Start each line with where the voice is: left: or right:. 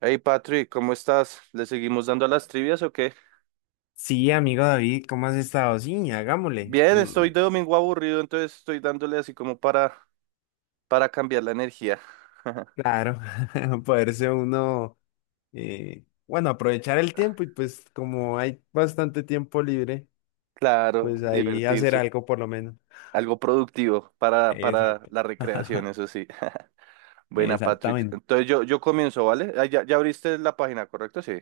right: Hey Patrick, ¿cómo estás? ¿Le seguimos dando a las trivias o qué?
left: Sí, amigo David, ¿cómo has estado? Sí, hagámosle.
right: Bien, estoy de domingo aburrido, entonces estoy dándole así como para cambiar la energía.
left: Claro, poderse uno, bueno, aprovechar el tiempo y pues como hay bastante tiempo libre,
right: Claro,
left: pues ahí hacer
right: divertirse.
left: algo por lo menos.
right: Algo productivo para
left: Exacto.
right: la recreación, eso sí. Buena, Patrick.
left: Exactamente.
right: Entonces yo comienzo, ¿vale? Ah, ya abriste la página, ¿correcto? Sí.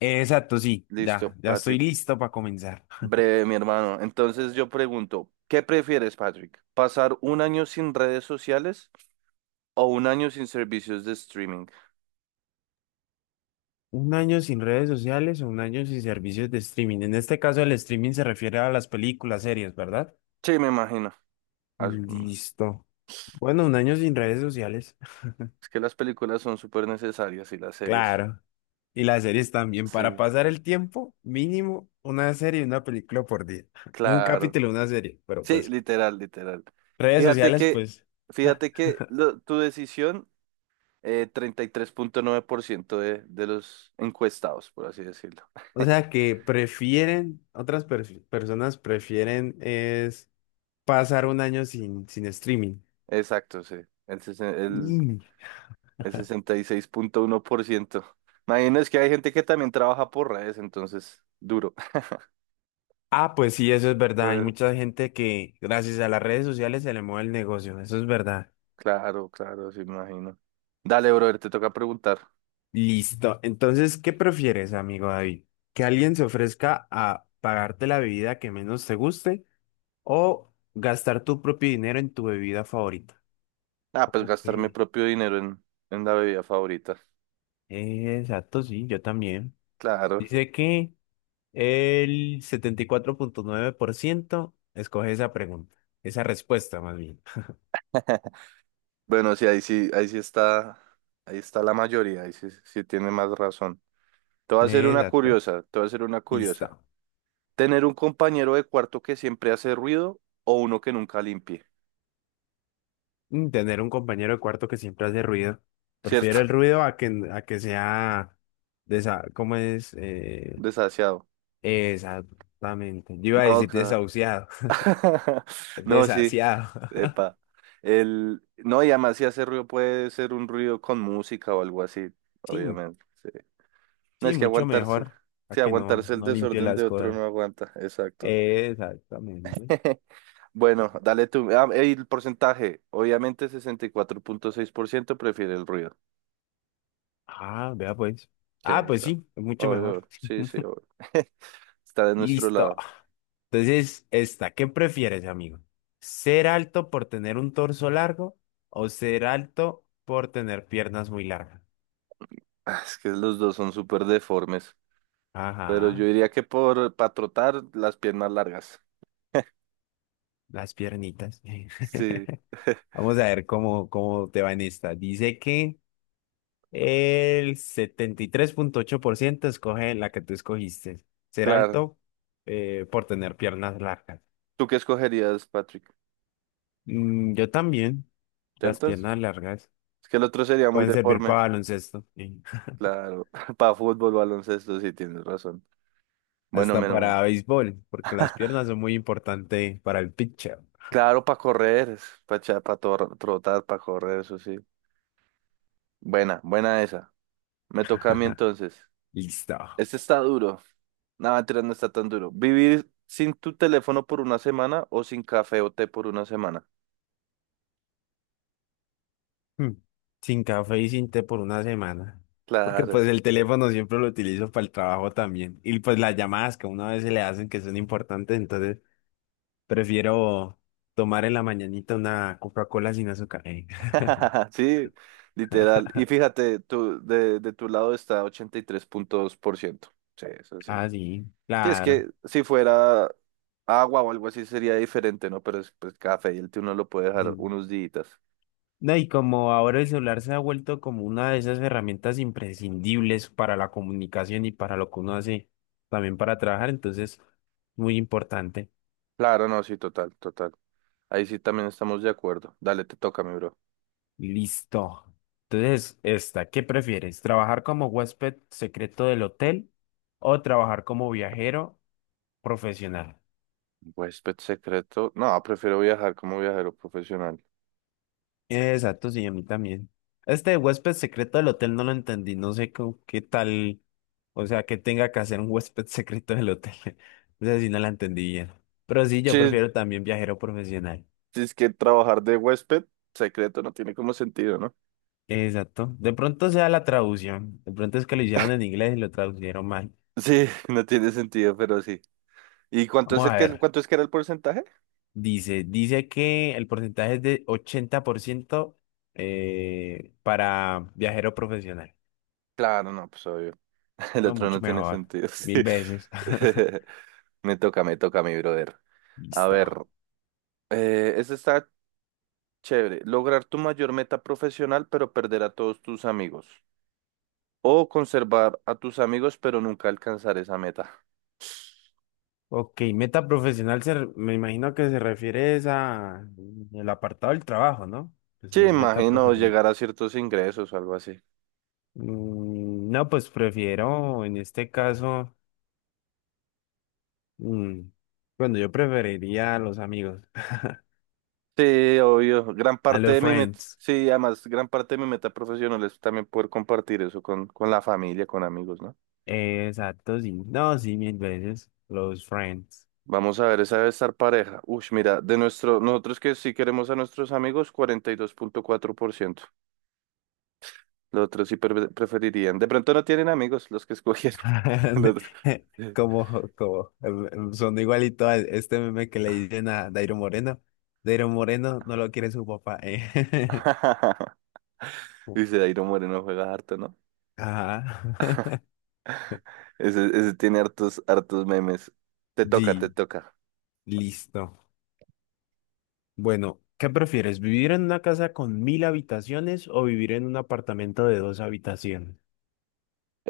left: Exacto, sí,
right: Listo,
left: ya, ya estoy
right: Patrick.
left: listo para comenzar.
right: Breve, mi hermano. Entonces yo pregunto, ¿qué prefieres, Patrick? ¿Pasar un año sin redes sociales o un año sin servicios de streaming?
left: Un año sin redes sociales o un año sin servicios de streaming. En este caso, el streaming se refiere a las películas, series, ¿verdad?
right: Sí, me imagino.
left: Listo. Bueno, un año sin redes sociales.
right: Es que las películas son súper necesarias y las series.
left: Claro. Y las series también, para
right: Sí,
left: pasar el tiempo, mínimo una serie y una película por día. Un
right: claro.
left: capítulo, una serie. Pero
right: Sí,
left: pues,
right: literal, literal.
left: redes
right: Fíjate
left: sociales,
right: que,
left: pues. Ah.
right: tu decisión 33,9% de los encuestados, por así decirlo.
left: O sea que prefieren, otras personas prefieren es pasar un año sin streaming.
right: Exacto, sí. El, sesen- el,
left: Mm.
right: el 66,1%. Imagino es que hay gente que también trabaja por redes, entonces, duro.
left: Ah, pues sí, eso es verdad. Hay
right: Bueno,
left: mucha gente que gracias a las redes sociales se le mueve el negocio. Eso es verdad.
right: claro, claro, sí, me imagino. Dale, brother, te toca preguntar.
left: Listo. Entonces, ¿qué prefieres, amigo David? ¿Que alguien se ofrezca a pagarte la bebida que menos te guste o gastar tu propio dinero en tu bebida favorita?
right: Ah, pues
left: Ok.
right: gastar mi propio dinero en la bebida favorita.
left: Exacto, sí, yo también.
right: Claro.
left: Dice que el 74.9% escoge esa pregunta, esa respuesta más bien.
right: Bueno, sí, ahí sí está, ahí está la mayoría, ahí sí, sí tiene más razón. Te voy a hacer una
left: Exacto.
right: curiosa, te voy a hacer una curiosa.
left: Listo.
right: Tener un compañero de cuarto que siempre hace ruido o uno que nunca limpie,
left: Tener un compañero de cuarto que siempre hace ruido. Prefiero
right: ¿cierto?
left: el ruido a que sea. De esa, ¿cómo es?
right: Desasiado.
left: Exactamente. Yo iba a
right: No,
left: decir
right: claro.
left: desahuciado,
right: No, sí.
left: desasiado.
right: Epa. El... No, y además si hace ruido puede ser un ruido con música o algo así,
left: Sí,
right: obviamente. Sí. No
left: sí,
right: es que
left: mucho
right: aguantarse.
left: mejor a
right: Sí,
left: que no,
right: aguantarse el
left: no limpie
right: desorden de
left: las
right: otro
left: cosas.
right: no aguanta. Exacto.
left: Exactamente.
right: Bueno, dale tú. Ah, el porcentaje. Obviamente 64,6% prefiere el ruido.
left: Ah, vea pues.
right: Sí,
left: Ah,
right: ahí
left: pues
right: está.
left: sí, es mucho mejor.
right: Obvio. Sí, sí, obvio. Está de nuestro
left: Listo.
right: lado.
left: Entonces, esta, ¿qué prefieres, amigo? ¿Ser alto por tener un torso largo o ser alto por tener piernas muy largas?
right: Ah, es que los dos son súper deformes. Pero yo
left: Ajá,
right: diría que por para trotar las piernas largas.
left: las piernitas.
right: Sí,
left: Vamos a ver cómo te va en esta. Dice que... El 73.8% escoge la que tú escogiste. Ser
right: claro.
left: alto por tener piernas largas.
right: ¿Tú qué escogerías, Patrick?
left: Yo también. Las
right: ¿Cierto? Es
left: piernas largas
right: que el otro sería muy
left: pueden servir
right: deforme.
left: para baloncesto, y
right: Claro. Para fútbol, baloncesto, sí tienes razón. Bueno, mi
left: hasta
right: hermano.
left: para béisbol, porque las piernas son muy importantes para el pitcher.
right: Claro, para correr, para trotar, para correr, eso sí. Buena, buena esa. Me toca a mí entonces.
left: Listo.
right: Este está duro. No, mentira, no está tan duro. ¿Vivir sin tu teléfono por una semana o sin café o té por una semana?
left: Hmm. Sin café y sin té por una semana. Porque
right: Claro.
left: pues el teléfono siempre lo utilizo para el trabajo también. Y pues las llamadas que una vez se le hacen que son importantes, entonces prefiero tomar en la mañanita una Coca-Cola sin azúcar.
right: Sí, literal. Y fíjate, tú, de tu lado está 83,2%. Sí, eso sí.
left: Ah, sí,
right: Sí, es
left: claro.
right: que si fuera agua o algo así sería diferente, ¿no? Pero es pues, café y el té uno lo puede dejar
left: Sí.
right: unos días.
left: No, y como ahora el celular se ha vuelto como una de esas herramientas imprescindibles para la comunicación y para lo que uno hace también para trabajar, entonces, muy importante.
right: Claro, no, sí, total, total. Ahí sí también estamos de acuerdo. Dale, te toca, mi bro.
left: Listo. Entonces, esta, ¿qué prefieres? ¿Trabajar como huésped secreto del hotel o trabajar como viajero profesional?
right: Huésped secreto. No, prefiero viajar como viajero profesional.
left: Exacto, sí, a mí también. Este de huésped secreto del hotel no lo entendí, no sé qué tal, o sea, que tenga que hacer un huésped secreto del hotel. O sea, sí no la entendí bien. Pero sí, yo
right: Sí,
left: prefiero también viajero profesional.
right: es que trabajar de huésped secreto no tiene como sentido, ¿no?
left: Exacto. De pronto sea la traducción. De pronto es que lo hicieron en inglés y lo traducieron mal.
right: Sí, no tiene sentido, pero sí. ¿Y cuánto es
left: Vamos a ver.
right: cuánto es que era el porcentaje?
left: Dice que el porcentaje es de 80% para viajero profesional.
right: Claro, no, pues obvio. El
left: No,
right: otro no
left: mucho
right: tiene
left: mejor.
right: sentido, sí.
left: Mil veces.
right: Me toca, mi brother. A
left: Listo.
right: ver, este está chévere. Lograr tu mayor meta profesional, pero perder a todos tus amigos. O conservar a tus amigos pero nunca alcanzar esa meta.
left: Ok, meta profesional me imagino que se refiere es a el apartado del trabajo, ¿no? Pues
right: Sí,
left: sí, es meta
right: imagino
left: profesional.
right: llegar a ciertos ingresos o algo así.
left: No, pues prefiero en este caso, mm, bueno, yo preferiría a los amigos,
right: Sí, obvio. Gran
left: a
right: parte
left: los
right: de mi meta,
left: friends.
right: sí, además, gran parte de mi meta profesional es también poder compartir eso con la familia, con amigos, ¿no?
left: Exacto, sí. No, sí, mil veces, los friends.
right: Vamos a ver, esa debe estar pareja. Uy, mira, nosotros que sí queremos a nuestros amigos, 42,4%. Los otros sí preferirían. De pronto no tienen amigos los que escogieron. Los otro.
left: Como son igualito a este meme que le dicen a Dairo Moreno. Dairo Moreno no lo quiere su papá, eh.
right: Dice, Dairo Moreno juega harto, ¿no?
left: Ah,
right: Ese tiene hartos, hartos memes. Te toca, te
left: di,
right: toca.
left: listo. Bueno, ¿qué prefieres? ¿Vivir en una casa con mil habitaciones o vivir en un apartamento de dos habitaciones?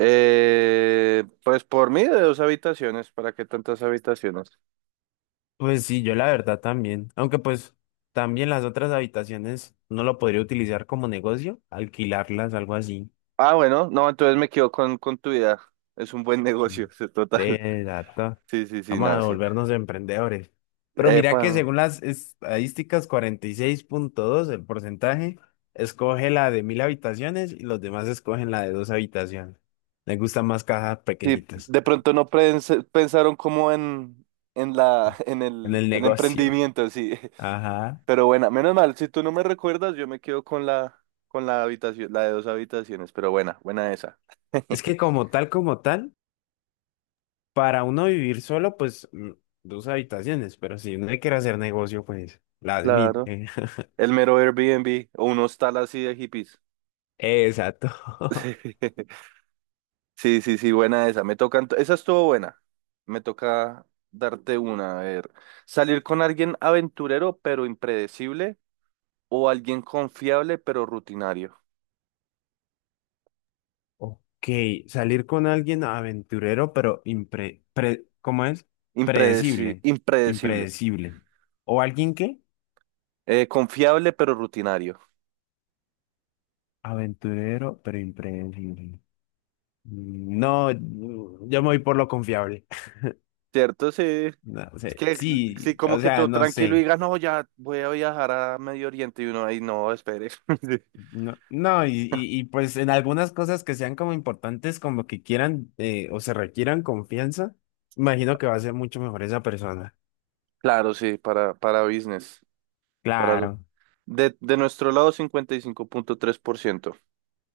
right: Pues por mí de dos habitaciones, ¿para qué tantas habitaciones?
left: Pues sí, yo la verdad también. Aunque pues también las otras habitaciones no lo podría utilizar como negocio, alquilarlas, algo así.
right: Ah, bueno, no, entonces me quedo con tu idea. Es un buen negocio, total.
left: De dato.
right: Sí, sí, sí,
left: Vamos
right: no,
left: a
right: sí.
left: volvernos emprendedores. Pero mira que
right: Bueno,
left: según las estadísticas, 46.2 el porcentaje, escoge la de mil habitaciones y los demás escogen la de dos habitaciones. Les gustan más cajas
right: sí,
left: pequeñitas
right: de pronto no pensaron como en la, en
left: en el
right: el
left: negocio.
right: emprendimiento, sí.
left: Ajá.
right: Pero bueno, menos mal, si tú no me recuerdas, yo me quedo con con la habitación, la de dos habitaciones, pero buena, buena esa.
left: Es que como tal, para uno vivir solo, pues dos habitaciones, pero si uno quiere hacer negocio, pues las mil.
right: Claro. El mero Airbnb o unos tal así de hippies.
left: Exacto.
right: Sí, sí, sí, buena esa. Me toca, esa estuvo buena. Me toca darte una. A ver, salir con alguien aventurero pero impredecible o alguien confiable pero rutinario.
left: Ok, salir con alguien aventurero, pero ¿cómo es? Predecible,
right: Impredecible.
left: impredecible. ¿O alguien qué?
right: Confiable pero rutinario.
left: Aventurero, pero impredecible. No, yo me voy por lo confiable.
right: ¿Cierto? Sí.
left: No
right: Es
left: sé,
right: que
left: sí,
right: sí, como
left: o
right: que
left: sea,
right: todo
left: no
right: tranquilo y
left: sé.
right: digas, no, ya voy a viajar a Medio Oriente y uno ahí, no, espere.
left: No, no, y, pues en algunas cosas que sean como importantes, como que quieran o se requieran confianza, imagino que va a ser mucho mejor esa persona.
right: Claro, sí, para business. Para,
left: Claro.
right: de nuestro lado, 55,3%.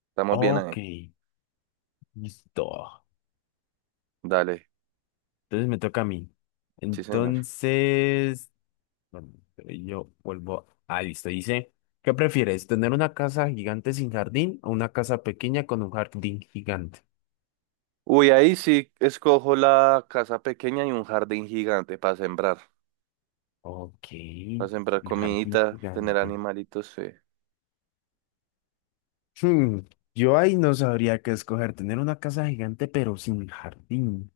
right: Estamos bien
left: Ok,
right: ahí.
left: listo.
right: Dale,
left: Entonces me toca a mí.
right: sí, señor.
left: Entonces, bueno, pero yo vuelvo. Ah, listo. Dice, ¿qué prefieres? ¿Tener una casa gigante sin jardín o una casa pequeña con un jardín gigante?
right: Uy, ahí sí escojo la casa pequeña y un jardín gigante para sembrar.
left: Ok,
right: Para sembrar
left: un jardín
right: comidita, tener
left: gigante.
right: animalitos. Sí.
left: Hmm. Yo ahí no sabría qué escoger. Tener una casa gigante pero sin jardín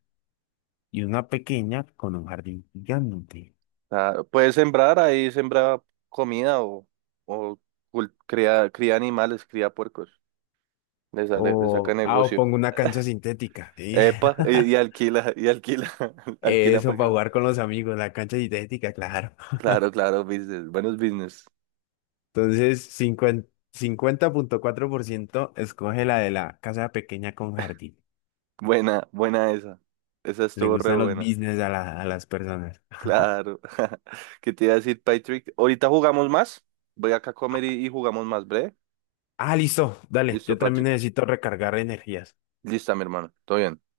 left: y una pequeña con un jardín gigante.
right: Ah, puedes sembrar ahí, sembra comida o cría animales, cría puercos. Le sale, le saca
left: O, ah, o
right: negocio.
left: pongo una cancha sintética. ¿Sí?
right: Epa, y alquila, y alquila, alquila
left: Eso
right: para
left: para
right: que.
left: jugar con los amigos, la cancha sintética, claro.
right: Claro, claro, business, buenos business.
left: Entonces, cincuenta punto cuatro por ciento escoge la de la casa pequeña con jardín.
right: Buena, buena esa. Esa
left: Le
right: estuvo re
left: gustan los
right: buena.
left: business a, a las personas.
right: Claro. ¿Qué te iba a decir, Patrick? Ahorita jugamos más. Voy acá a comer y jugamos más, breve.
left: Ah, listo, dale,
right: Listo,
left: yo también
right: Patrick.
left: necesito recargar energías.
right: Listo, mi hermano. Todo bien.